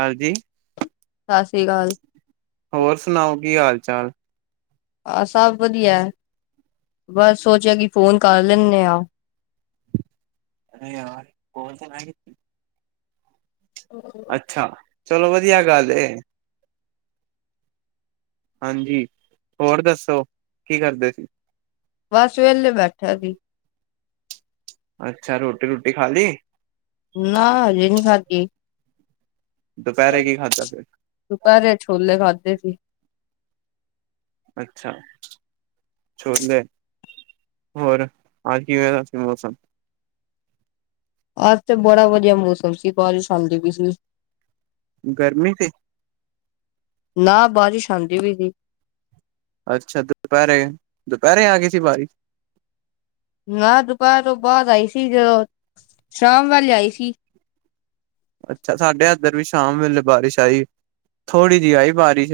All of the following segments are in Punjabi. ਹਾਂਜੀ। ਸਾਸੀ ਕਾਲ। ਹੋਰ ਸੁਨਾਓ ਕੀ ਹਾਲ ਚਾਲ? ਆ ਸਬ ਵਦੀਆ ਐ, ਬਸ ਸੋਚੇਆ ਕਿ ਫੋਨ ਕਾਰ ਲੈਂਨੇ ਆ। [unintelligible] [inaudible] ਅੱਛਾ, ਚਲੋ ਵਦੀਆ ਗੱਲ ਏ। ਹਾਂਜੀ, ਹੋਰ ਦੱਸੋ, ਕੀ ਕਰਦੇ ਸੀ? ਬਾੱਸ ਵੇਲੇ ਬੈਠੇਆ ਸੀ। ਅੱਛਾ, ਰੋਟੀ ਰੂਟੀ ਖਾ ਲੀ? ਨਾ, ਹਜੇ ਨੀ ਖਾੱਦੀ। ਦੁਪੈਰੇ ਕੀ ਖਾੱਦਾ ਫੇਰ? ਦੁਪੈਰੇ ਛੋਲੇ ਖਾਦੇ ਸੀ। ਅੱਛਾ। ਛੋਲੇ, ਹੋਰ ਆਜ ਕੀਵੇਂ ਦਾ ਸੀ ਮੌਸਮ? ਆਜ ਤੇ ਬੜਾ ਵਦੀਆ ਮੌਸਮ ਸੀ, ਬਾਰੀਮ਼ ਆਂਦੀ ਪੀ ਸੀ। ਗਰਮੀ ਸੀ? ਨਾ, ਬਾਰੀਮ਼ ਆਂਦੀ ਪੀ ਸੀ। ਅੱਛਾ, ਤੇ ਦੁਪੈਰੇ, ਦੁਪੈਰੇ ਆਗੀ ਸੀ ਬਾਰੀਮ਼? ਨਾ ਦੁਪੈਰ ਤੋ ਬਾਦ ਆਈ ਸੀ, ਜਦੋਂ ਸ਼ਾਮ ਵੇਲੇ ਆਈ ਸੀ। ਅੱਛਾ, ਸਾਡੇ ਏਦੱਰ ਵੀ ਸ਼ਾਮ ਵੇਲੇ ਬਾਰਿਸ਼ ਆਈ, ਥੋੜੀ ਜੀ ਆਈ ਬਾਰੀਸ਼।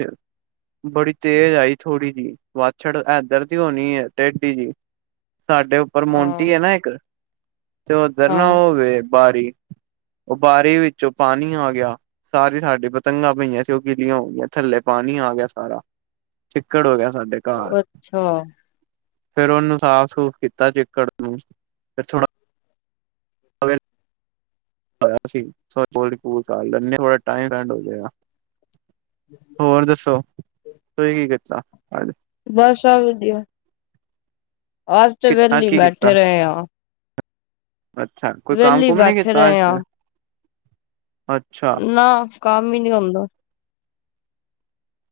ਬੜੀ ਤੇਜ ਆਈ ਥੋੜੀ ਜੀ, ਵਾਛੜ ਐਦੱਰ ਦੀ ਹੋਨੀ ਏ, ਟੇਡੀ ਜੀ। ਸਾਡੇ ਉੱਪਰ ਮੋਂਟੀ ਹਾਂ ਏ ਨਾ ਏੱਕ, ਤੇ ਓਦੱਰ ਨਾ ਹਾਂ ਓ ਵੇ ਬਾਰੀ ਉਹ ਬਾਰੀ ਵਿੱਚੋਂ ਪਾਨੀ ਆ ਗੇਆ। ਸਾਰੀ ਸਾਡੀ ਪਤੰਗਾਂ ਪਈਆਂ ਸੀ, ਓ ਗਿੱਲੀਆਂ ਹੋ ਗੀਆਂ, ਥੱਲੇ ਪਾਨੀ ਆ ਗੇਆ ਸਾਰਾ। ਚਿੱਕੜ ਹੋ ਗੇਆ ਸਾਡੇ ਘਾਰ। ਅੱਛਾ ਫੇਰ ਓਨੂੰ ਸਾਫ਼ ਸੂਫ਼ ਕੀਤਾ ਚਿੱਕੜ ਨੂੰ, ਫੇਰ ਥੋੜਾ [unintelligible] [unintelligible] ਟਾਈਮ ਐਂਡ ਹੋ ਜੇਗਾ। ਹੋਰ ਦੱਸੋ, ਤੁਹੀ ਕੀ ਕੀਤਾ ਆੱਜ? ਬੱਸ ਸਬ ਵਦੀਆ। ਆਜ ਤੇ ਅੱਜ ਵੈਲੇ ਈ ਕੀ ਕੀਤਾ ਬੈਠੇ ਰਏਂ ਆਂ। ਅੱਛਾ, ਕੋਈ ਕਾੰਮ ਕੁੰਮ ਨੀ ਬੈਠੇ ਕੀਤਾ ਆਜ ਰਹੇ ਆ ਫੇਰ? ਨਾ, ਕਾੰਮ ਹੀ ਨੀ ਹੋਂਦਾ।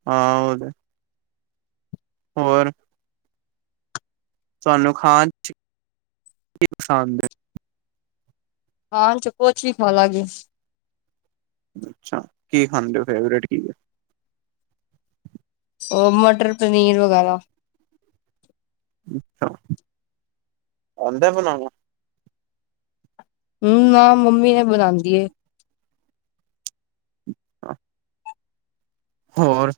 ਹਾਂ, ਓਦੇ। ਹੋਰ? ਤੂਆਨੂੰ ਖਾਨ ਚ ਕੀ ਪਸੰਦ ਏ? ਖਾਨ ਚ, ਕੋੱਛ ਵੀ ਖਾ ਲਾਗੀ। ਅੱਛਾ, ਕੀ ਖਾਂਦੇ ਓ, ਫੇਵਰੇਟ ਕੀ ਏ? ਓ ਮਟਰ, ਪਨੀਰ ਵਗੈਰਾ। ਛਾ, ਆਂਦੈ ਬਨਾਨਾ? ਹੂੰ, ਨਾ ਮੰਮੀ ਨੇ ਬਨਾਂਦੀ ਏ। ਆ। ਹੋਰ,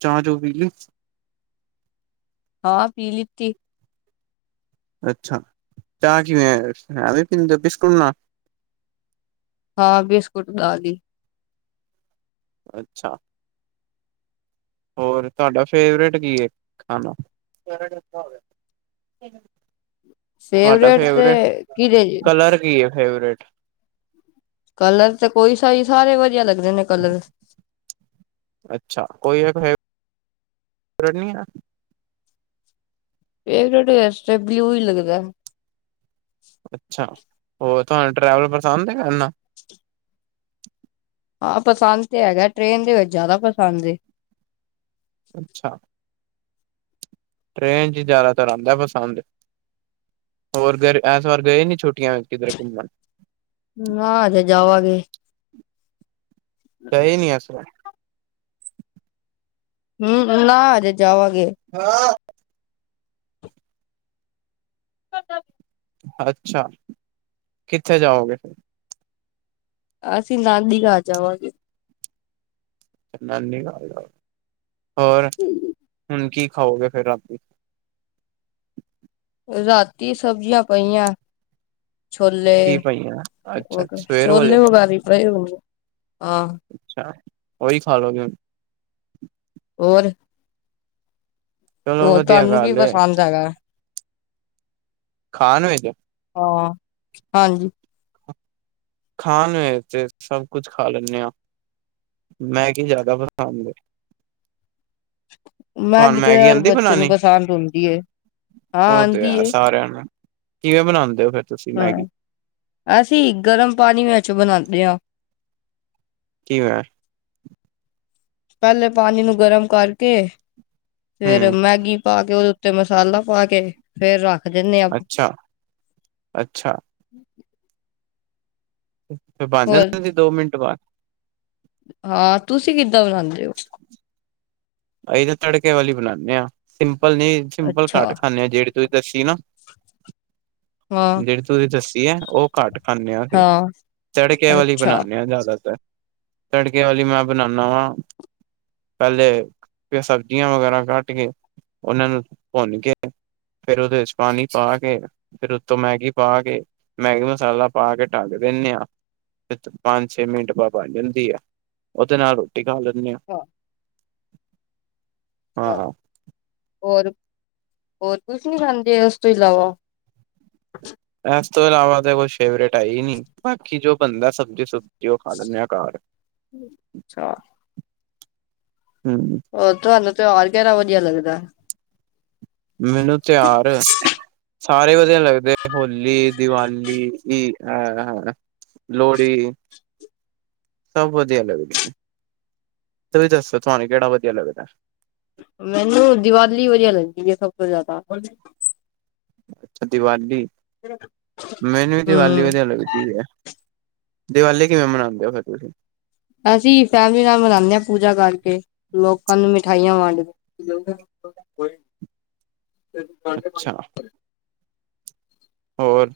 ਚਾ ਚੂ ਪੀ ਲੀ? ਹਾਂ, ਪੀ ਲਿੱਤੀ। ਅੱਛਾ, ਚਾਅ ਕਿਵੇਂ ਐਂਵੇ ਪੀਂਦੇ ਓ ਬਿਸਕੁਟ ਨਾਲ? ਹਾਂ, ਬਿਸਕੁਟ ਨਾਲ ਈ। ਅੱਛਾ। ਹੋਰ, ਤੂਆਡਾ ਫੇਵਰੇਟ ਕੀ ਹੈ ਖਾਨਾ? ਤੁਹਾਡਾ ਫੇਵਰੇਟ ਕਿਹਦੇ ਕਲਰ ਕੀ ਹੈ ਫੇਵਰੇਟ ਕਲਰ ਤਾਂ ਕੋਈ ਸਹੀ, ਸਾਰੇ ਵਧੀਆ ਲੱਗਦੇ ਨੇ ਕਲਰ ਅੱਛਾ ਕੋਈ ਹੈ ਫੇਵਰੇਟ ਵੇ ਐਸ ਟਾਈਪ ਊਹੀ ਲੱਗਦਾ ਅੱਛਾ, ਹੋਰ ਤੁਹਾਨੂੰ ਟਰੈਵਲ ਪਸੰਦ ਹੈਗਾ ਕਰਨਾ ਹਾਂ ਪਸੰਦ ਤੇ ਹੈਗਾ, ਟ੍ਰਰੇਨ ਦੇ ਵਿੱਚ ਜ਼ਿਆਦਾ ਪਸੰਦ ਏ ਅੱਛਾ ਟ੍ਰੇਨ ਚ ਜ਼ਿਆਦਾਤਰ ਆਉਂਦਾ ਪਸੰਦ ਹੋਰ ਫਿਰ, ਐਸ ਵਾਰ ਗਏ ਨੀ ਛੁਟਿਆਂ ਚ, ਕਿਧਰੇ ਘੁੰਮਣ ਨਾ ਹਜੇ ਜਾਵਾਂਗੇ। ਗਏ ਨੀ ਐਸ ਵਾਰ ਹੂੰ, ਨਾ ਹਜੇ ਜਾਵਾਂਗੇ ਹਾਂ ਅੱਛਾ ਕਿੱਥੇ ਜਾਓਗੇ। ਅਸੀਂ ਨਾਨੀ ਘਾਰ ਜਾਵਾਗੇ ਨਾਨੀ ਘਾਰ ਜਾਯੋਗੇ, ਹੋਰ ਹੁਣ ਕੀ ਖਾਓਗੇ ਫੇਰ ‌ਰਾਤੀ। ਰਾਤੀ ਸਬਜ਼ੀਆਂ ਪਈਆਂ ਐ। ਛੋਲੇ ਕੀ ਪਈਆਂ ਵ, ਅੱਛਾ ਸਵੇਰ ਵਾਲੇ ਛੋਲੇ ਵਗੈਰੇ ਹੀ ਪਏ ਹੁਣ। ਆਹ ਅੱਛਾ, ਉਹੀ ਖਾ ਲੋਗੇ ਹੋਰ ਚਲੋ ਹੋਰ, ਵਧੀਆ ਤੁਹਾਨੂੰ ਕੀ ਗੱਲ ਏ ਪਸੰਦ ਹੈਗਾ ਖਾਣ ਵਿੱਚ ਹਾਂ ਹਾਂਜੀ ਖਾਣ ਵਿਚ, ਸਭ ਕੁੱਝ ਖਾ ਲੈਨੇ ਆਂ ਮੈਂ ਕੀ ਜ਼ਿਆਦਾ ਪਸੰਦ ਤੁਹਾਨੂੰ ਮੈਗੀ ਤੇ ਯਾਰ, ਆਂਦੀ ਬੱਚੇ ਨੂੰ ਬਣਾਣੀ ਪਸੰਦ ਹੁੰਦੀ ਹੈ ਉਹ ਤੇ ਹੈ ਸਾਰਿਆਂ ਨੂੰ, ਕਿਵੇਂ ਬਣਾਉਂਦੇ ਹੋ ਫਿਰ ਤੁਸੀਂ ਹਾ, ਮੈਗੀ ਅਸੀਂ ਗਰਮ ਪਾਣੀ ਵਿੱਚ ਬਣਾਉਂਦੇ ਹਾਂ ਕੀ ਹੋਇਆ ਪਹਿਲੇ ਪਾਣੀ ਨੂੰ ਗਰਮ ਕਰਕੇ ਫੇਰ ਹੂੰ ਮੈਗੀ ਪਾ ਕੇ ਉਹਦੇ ਤੇ ਮਸਾਲਾ ਪਾ ਕੇ ਫੇਰ ਰੱਖ ਦੇਨੇ ਅੱਛਾ ਅੱਛਾ। ਬਣ ਹੋਰ ਜਾਂਣੀ ਸੀ, ਦੋ ਮਿੰਟ ਬਾਅਦ। ਹਾਂ, ਤੁਸੀਂ ਕਿੱਦਾਂ ਬਣਾਉਂਦੇ ਓ। ਅਸੀ ਤਾਂ ਤੜਕੇ ਵਾਲੀ ਬਣਾਉਂਦੇ ਆ, ਸਿੰਪਲ ਨਹੀਂ ਸਿੰਪਲ ਘੱਟ ਅੱਛਾ ਖਾਂਦੇ ਆ, ਜਿਹੜੀ ਤੁਸੀਂ ਦੱਸੀ ਨਾ, ਹਾਂ ਜਿਹੜੀ ਤੂੰ ਦੱਸੀ ਏ ਨਾ, ਉਹ ਘੱਟ ਖਾਂਦੇ ਆ ਅਸੀਂ, ਹਾਂ ਝੜਕੇ ਵਾਲੀ ਅੱਛਾ ਬਣਾਉਂਦੇਨੇ ਆ, ਜ਼ਿਆਦਾਤਰ। ਤੜਕੇ ਵਾਲੀ ਮੈਂ ਬਣਾਉਦਾ ਵਾਂ, ਪਹਿਲੇ ਫਿਰ ਸਬਜ਼ੀਆਂ ਵਗੈਰਾ ਕੱਟ ਕੇ, ਉਹਨਾਂ ਨੂੰ ਭੁੰਨ ਕੇ ਫੇਿਰ ਉਹਦੇ ਚ ਪਾਣੀ ਪਾ ਕੇ, ਫਿਰ ਉਹ ਤੋ ਮੈਗੀ ਪਾ ਕੇ ਮੈਗੀ ਮਸਾਲਾ ਪਾ ਕੇ ਢੱੱਕ ਦਿੰਦੇ ਆ। ਪੰਜ-ਛੇ ਮਿੰਟ ਬਾਅਦਬਣ ਜਾਂਦੀ ਐ, ਉਹਦੇ ਨਾਲ ਰੋਟੀ ਖਾ ਲੈਂਨੇ ਆ। ਛਾ [unintelligible] ਹਾਂ ਹਾਂ ਹੋਰ, ਹੋਰ ਕੁਛ ਨੀ ਖਾਂਦੇ, ਉਸ ਤੋਂ ਇਲਾਵਾ ਏਸ ਤੋਂ ਇਲਾਵਾ ਤਾਂ ਕੋਈ ਫੇਵਰੇਟ ਹੈ ਹੀ ਨੀ, ਬਾਕੀ ਜੋ ਬੰਦਾ ਸਬਜੀ ਸਬ ਤੇ ਉਹ ਖਾ ਲੈਂਨੇ ਆ ਘਾਰ, ਅੱਛਾ ਹੂੰ ਉਹ ਤੁਹਾਨੂੰ ਤਿਉਹਾਰ ਕਹਿਣਾ ਵਧੀਆ ਲੱਗਦਾ ਐ? ਮੈਨੂੰ ਤਿਆਹਰ ਸਾਰੇ ਵਧੀਆ ਲੱਗਦੇ। ਹੋਲੀ, ਦੀਵਾਲੀ, ਅਹ ਹ ਲੋਹੜੀ, ਸਭ ਵਧੀਆ ਲੱਗਦੇ। ਤੁਸੀ ਦੱਸੋ, ਤੁਹਾਨੂੰ ਕਿਹੜਾ ਵਧੀਆ ਲਗਦਾ ਐ? ਮੈਨੂੰ ਦੀਵਾਲੀ ਵਧੀਆ ਲੱਗਦੀ ਏ, ਸਭ ਤੋਂ ਜਿਆਦਾ। ਅੱਛਾ, ਦੀਵਾਲੀ, ਮੈਨੂੰ ਵੀ ਦੀਵਾਲੀ ਹੂੰ ਵਧੀਆ ਲੱਗਦੀ ਹੈ। ਦੀਵਾਲੀ ਕਿਵੇਂ ਮਨਾਉਂਦੇ ਹੋ ਫਿਰ, ਤੁਸੀ? ਅਸੀਂ ਫੈਮਿਲੀ ਨਾਲ ਮਣਾਂਨੇ ਆ, ਪੂਜਾ ਕਰਕੇ, ਲੋਕਾਂ ਨੂੰ ਮਿਠਾਈਆਂ ਵੰਡਕੇ ਅੱਛਾ [unintelligible] ਹੋਰ?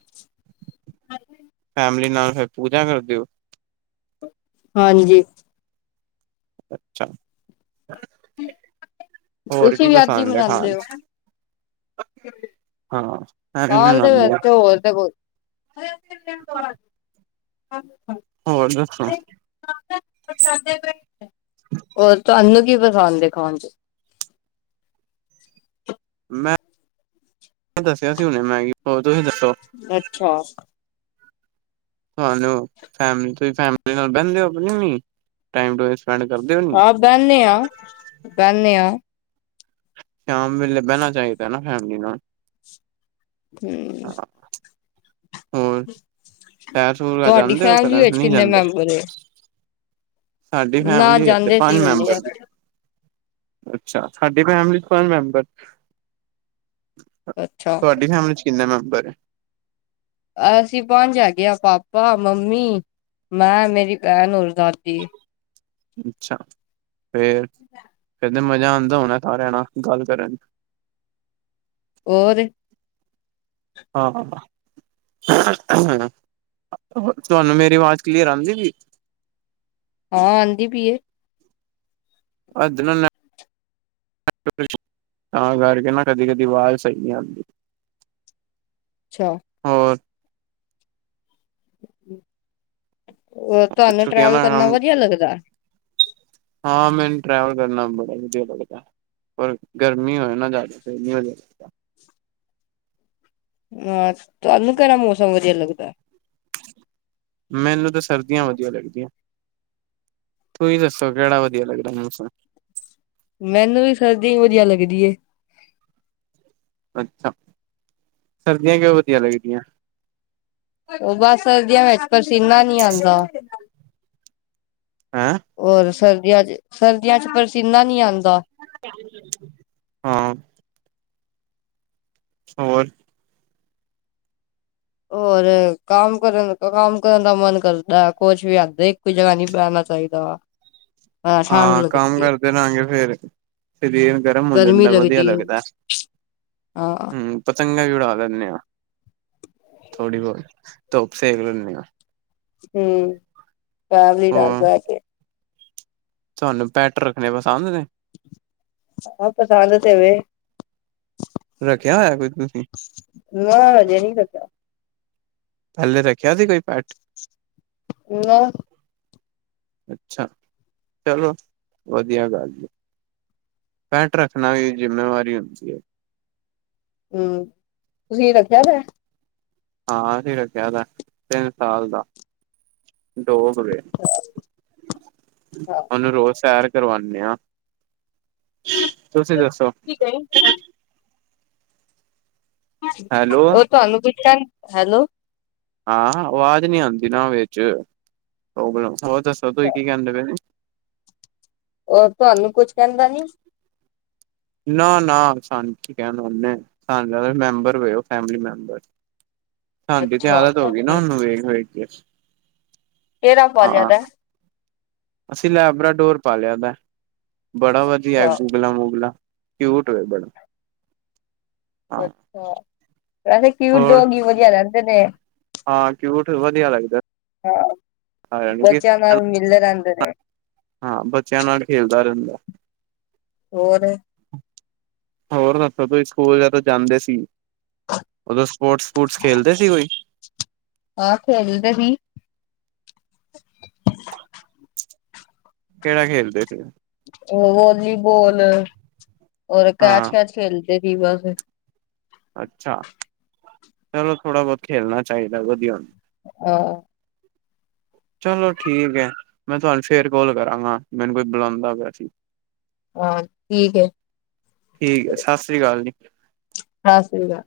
ਹਾਂ ਫੈਮਲੀ ਨਾਲ ਫਿਰ ਪੂਜਾ ਕਰਦੇ ਓ? ਹਾਂਜੀ। ਅਛਾ। ਤੁਸੀਂ ਵੀ ਐਦੀ ਮਨਾਂਉਦੇ ਹੋ? ਹਾਂ ਹਾਂ ਫੈਮਲੀ ਹੋਰ ਨਾਲ ਤੇ ਆਉਂਦੇ ਆ ਕੋਈ- ਹੋਰ ਦੱਸੋ [unintelligible] ਹੋਰ ਤੁਵਾਂਨੂੰ ਕੀ ਪਸੰਦ ਏ, ਖਾਣ'ਚ? ਮੈਂ ਦੱਸਿਆ ਸੀ ਹੁਣੇ ਮੈਗੀ। ਹੋਰ, ਤੁਸੀ ਦੱਸੋ? ਅਛਾ। ਤੁਹਾਨੂੰ ਫੈਮ ਤੁਸੀਂ ਫੈਮਲੀ ਨਾਲ ਬਹਿੰਦੇ ਹੋ ਕੀ ਨੀ, ਟਾਈਮ ਤੁਸੀ ਸਪੈਂਡ ਕਰਦੇ ਹੋ, ਨਹੀ? ਬਹਿਨੇ ਆਂ-ਬਹਿਨੇ ਆਂ। ਸ਼ਾਮ ਵੇਲੇ ਬਹਿਣਾ ਚਾਹੀਦਾ ਨਾ, ਫੈਮਲੀ ਨਾਲ। ਹੂੰ ਹਾਂ ਹੋਰ ਸੈਰ ਸੂਰ ਤੁਹਾਡੀ ਜਾਂਦੇ ਹੋ ਫੈਮਿਲੀ ਕਰਨ ਵਿੱਚ ਨਹੀਂ ਕਿੰਨੇ ਜਾਂਦੇ ਮੈਂਬਰ ਨੇ? ਸਾਡੀ ਫੈਮਿਲੀ ਵਿੱਚ, ਜਾਂਦੇ ਪੰਜ ਸੀ ਹੁੰਦੇ ਮੈਂਬਰ ਆ ਨੇ। ਅੱਛਾ। ਸਾਡੀ ਫੈਮਿਲੀ'ਚ ਪੰਜ ਮੈਂਬਰ ਅੱਛਾ। ਤੁਹਾਡੀ ਫੈਮਿਲੀ'ਚ ਕਿੰਨੇ ਮੈਂਬਰ ਏ? ਅਸੀਂ ਪੰਜ ਹੈਗੇ ਹਾਂ, ਪਾਪਾ, ਮੰਮੀ ਮੈਂ, ਮੇਰੀ ਭੈਣ, ਹੋਰ ਦਾਦੀ। ਅੱਛਾ ਫੇਰ, ਫਿਰ ਤੇ ਮਜ਼ਾ ਆਂਦਾ ਹੋਣਾ ਸਾਰਿਆ ਨਾਲ, ਗੱਲ ਕਰਨ? ਹੋਰ। ਹਾ, ਤੁਹਾਨੂੰ ਮੇਰੀ ਆਵਾਜ਼ ਕਲੀਅਰ ਆਂਦੀ ਪੀ? ਹਾਂ, ਆਂਦੀ ਪੀਏ। ਅਧ ਨਾਲ ਤਾਂ ਕਰਕੇ ਨਾ, ਕਦੀ-ਕਦੀ ਅਵਾਜ਼ ਸਹੀ ਨਹੀਂ ਆਂਦੀ। [inaudible] ਅੱਛਾ। ਹੋਰ? ਹੋਰ, ਤੁਹਾਂਨੂੰ ਛੁੱਟੀਆਂ ਟਰੈਵਲ ਦਾ ਕਰਨਾ ਕੰਮ ਵਧੀਆ ਲੱਗਦਾ? ਹਾਂ, ਮੈਨੂੰ ਟ੍ਰੈਵਲ ਕਰਨਾ, ਬੜਾ ਵਧੀਆ ਲੱਗਦਾ ਹੈ। ਪਰ ਗਰਮੀ ਹੋਏ ਨਾ [unintelligible] ਜ਼ਿਆਦਾ ਗਰਮੀ ਹੋ ਹਾਂ, ਤੁਵਾਂਨੂੰ ਕਿਹੜਾ ਮੌਸਮ ਵਧੀਆ ਲੱਗਦਾ? ਮੈਨੂੰ ਤਾਂ ਸਰਦੀਆਂ ਵਧੀਆ ਲੱਗਦੀਆਂ, ਤੁਹੀ ਦੱਸੋ, ਕਿਹੜਾ ਵਧੀਆ ਲੱਗਦਾ, ਮੌਸਮ? ਮੈਨੂੰ ਵੀ, ਸਰਦੀ ਵਧੀਆ ਲੱਗਦੀ ਏ। ਅਛਾ। ਸਰਦੀਆਂ ਕਿਉਂ ਵਧੀਆ ਲੱਗਦੀਆਂ? ਉਹ ਬਸ, ਸਰਦੀਆਂ ਵਿਚ ਪਸੀਨਾ ਨੀ ਆਂਦਾ। ਹੈਂ? ਹੋਰ ਸਰਦੀਆਂ'ਚ, ਸਰਦੀਆਂ'ਚ ਪਸੀਨਾ ਨਹੀ ਆਂਦਾ। ਹਾਂ। ਹੋਰ। ਹੋਰ ਕੰਮ ਕਰਨ ਕੰਮ ਕਰਨ ਦਾ ਮਨ ਕਰਦਾ ਕੁਛ ਵੀ ਆਂਦਾ ਇਕ ਜਗ੍ਹਾ ਨਹੀ ਬੈਣਾ ਚਾਹੀਦਾ ਠੰਢ ਹਾਂ ਕੰਮ ਲੱਗਦੀ ਹੈ ਮਿਲਦੇ ਇਹੋ ਫੇਰ ਸਰੀਰ ਗਰਮ ਹੋ ਗਰਮੀ ਜਾਂਦਾ ਵਧੀਆ ਲੱਗਦੀ ਹੈ ਲੱਗਦਾ ਹਾਂ ਪਤੰਗਾਂ ਵੀ ਉਡਾ ਲੈਂਦੇ ਹਾਂ ਥੋੜੀ ਬਹੁਤ ਧੁੱਪ ਸੇਕ ਲੈਂਦੇ ਹਾਂ। ਹੂੰ ਫੈਮਲੀ ਨਾਲ ਹੋਰ ਬਹਿ ਕੇ ਤੁਹਾਨੂੰ ਪੈਟਰ ਰੱਖਣੇ ਪਸੰਦ ਨੇ ਆਾਂ ਪਸੰਦ ਤੇ ਵੇ ਰੱਖਿਆ ਹੋਇਆ ਕੋਈ ਤੁਸੀਂ ਨਾ, ਹਜੇ ਨਹੀਂ ਰਖਿਆ ਪਹਿਲੇ ਰੱਖਿਆ ਸੀ ਕੋਈ ਪੈੱਟ? ਲੈ ਅੱਛਾ ਚਲੋ ਵਧੀਆ ਗੱਲ ਜੇ ਪੈਂਟ ਰੱਖਣਾ ਵੀ ਜ਼ਿੰਮੇਵਾਰੀ ਹੁੰਦੀ ਹੈ। ਹੂੰ, ਤੁਸੀਂ ਰੱਖਿਆ ਏ ਹਾਂ, ਅਸੀਂ ਰੱਖਿਆ ਤਿੰਨ ਸਾਲ ਦਾ ਡੋਗ ਵੇ। ਹਾਂ ਉਹਨੂੰ ਰੋਜ ਸੈਰ ਕਰਵਾਨੇ ਹਾਂ ਤੁਸੀਂ ਦੱਸੋ? ਕਿ ਗਏ ਸਨ ਹੈਲੋ ਉਹ ਤੁਹਾਨੂੰ ਪੁੱਛਦਾ ਹੈਲੋ ਹਾਂ ਆਵਾਜ਼ ਨੀ ਆਉਦੀਵਿਚ ਹੋ ਦੱਸੋ ਤੁਸੀ ਕੀ ਕਹਿੰਦੇ ਪਏ ਉਹ ਤੁਹਾਨੂੰ ਕੁਛ ਕਹਿੰਦਾ ਨੀ ਨਾ- ਨਾ ਸਾਨੂੰ ਕੀ ਕਹਿਨਾ ਉਸਨੇ ਮੈਂਬਰੈ ਫੈਮਲੀ ਮੈਂਬਰ ਸਾਡੀ ਤੇ ਅੱਛਾ ਆਦਤ ਹੋ ਗਈ ਨਾ ਕਿਹੜਾ ਉਹਨੂੰ ਵੇਖ ਵੇਖ ਕੇ ਕਿ ੜਾ ਪਾਲੇਆ ਦਾ ਅਸੀ ਲੈਬਰਾਡੋਰ ਪਾ ਲਿਆ ਦਾ ਬੜਾ ਵਧੀਆ ਅੱਛਾ ਨਾਮੁਗਲਾ ਕਿਊਟ ਹੋ ਦਾ ਅਛਾ ਵੈਸੇ ਕਿਊਟ ਹੋਰ ਡੋਗ ਵਧੀਆ ਰਹਿੰਦੇ ਨੇ ਹਾਂ ਕਿਊਟ ਵਧੀਆ ਲੱਗਦਾ ਹਾਂ ਸਾਰਿਆਂ ਨੂੰ ਕਿ ਬੱਚਿਆਂ ਨਾਲ ਮਿਲਦੇ ਰਹਿੰਦੇ ਨੇ ਹਾਂ ਬੱਚਿਆਂ ਨਾਲ ਖੇਲਦਾ ਰਹਿੰਦਾ ਹੋਰ ਹੋਰ ਦੱਸੋ, ਸਕੂਲ ਜਦੋਂ ਜਾਂਦੇ ਸੀ, ਉਦੋਂ ਸਪੋਰਟਸ, ਸਪੋਰਟਸ ਖੇਲਦੇ ਸੀ ਕੋਈ ਆਹ ਖੇਲਦੇ ਵੀ ਕੇਹੜਾ ਖੇਲਦੇ ਪਏ ਓ ਉਹ ਵਾਲੀਬਲ ਔਰ ਕੈਚ ਹਾਂ -ਕੈਚ ਖੇਲਦੇ ਸੀ ਬਸ ਅੱਛਾ, ਚਲੋ ਥੋੜਾ ਬਹੁਤ ਖੇਲਣਾ ਚਾਹੀਦਾ, ਵਧੀਆ ਉਹ ਚਲੋ ਠੀਕ ਹੈ ਮੈਂ ਤੁਹਾਨੂੰ ਫੇਰ ਕੋਲ ਕਰਾਂਗਾ ਮੈਨੂੰ ਕੋਈ ਬੁਲਾਉਂਦਾ ਪਿਆ ਸੀ। ਹਾਂ ਠੀਕ ਐ। ਠੀਕ ਹੈ, ਸਤਿ ਸ੍ਰੀ ਅਕਾਲ ਜੀ ਸਤਿ ਸ੍ਰੀ ਅਕਾਲ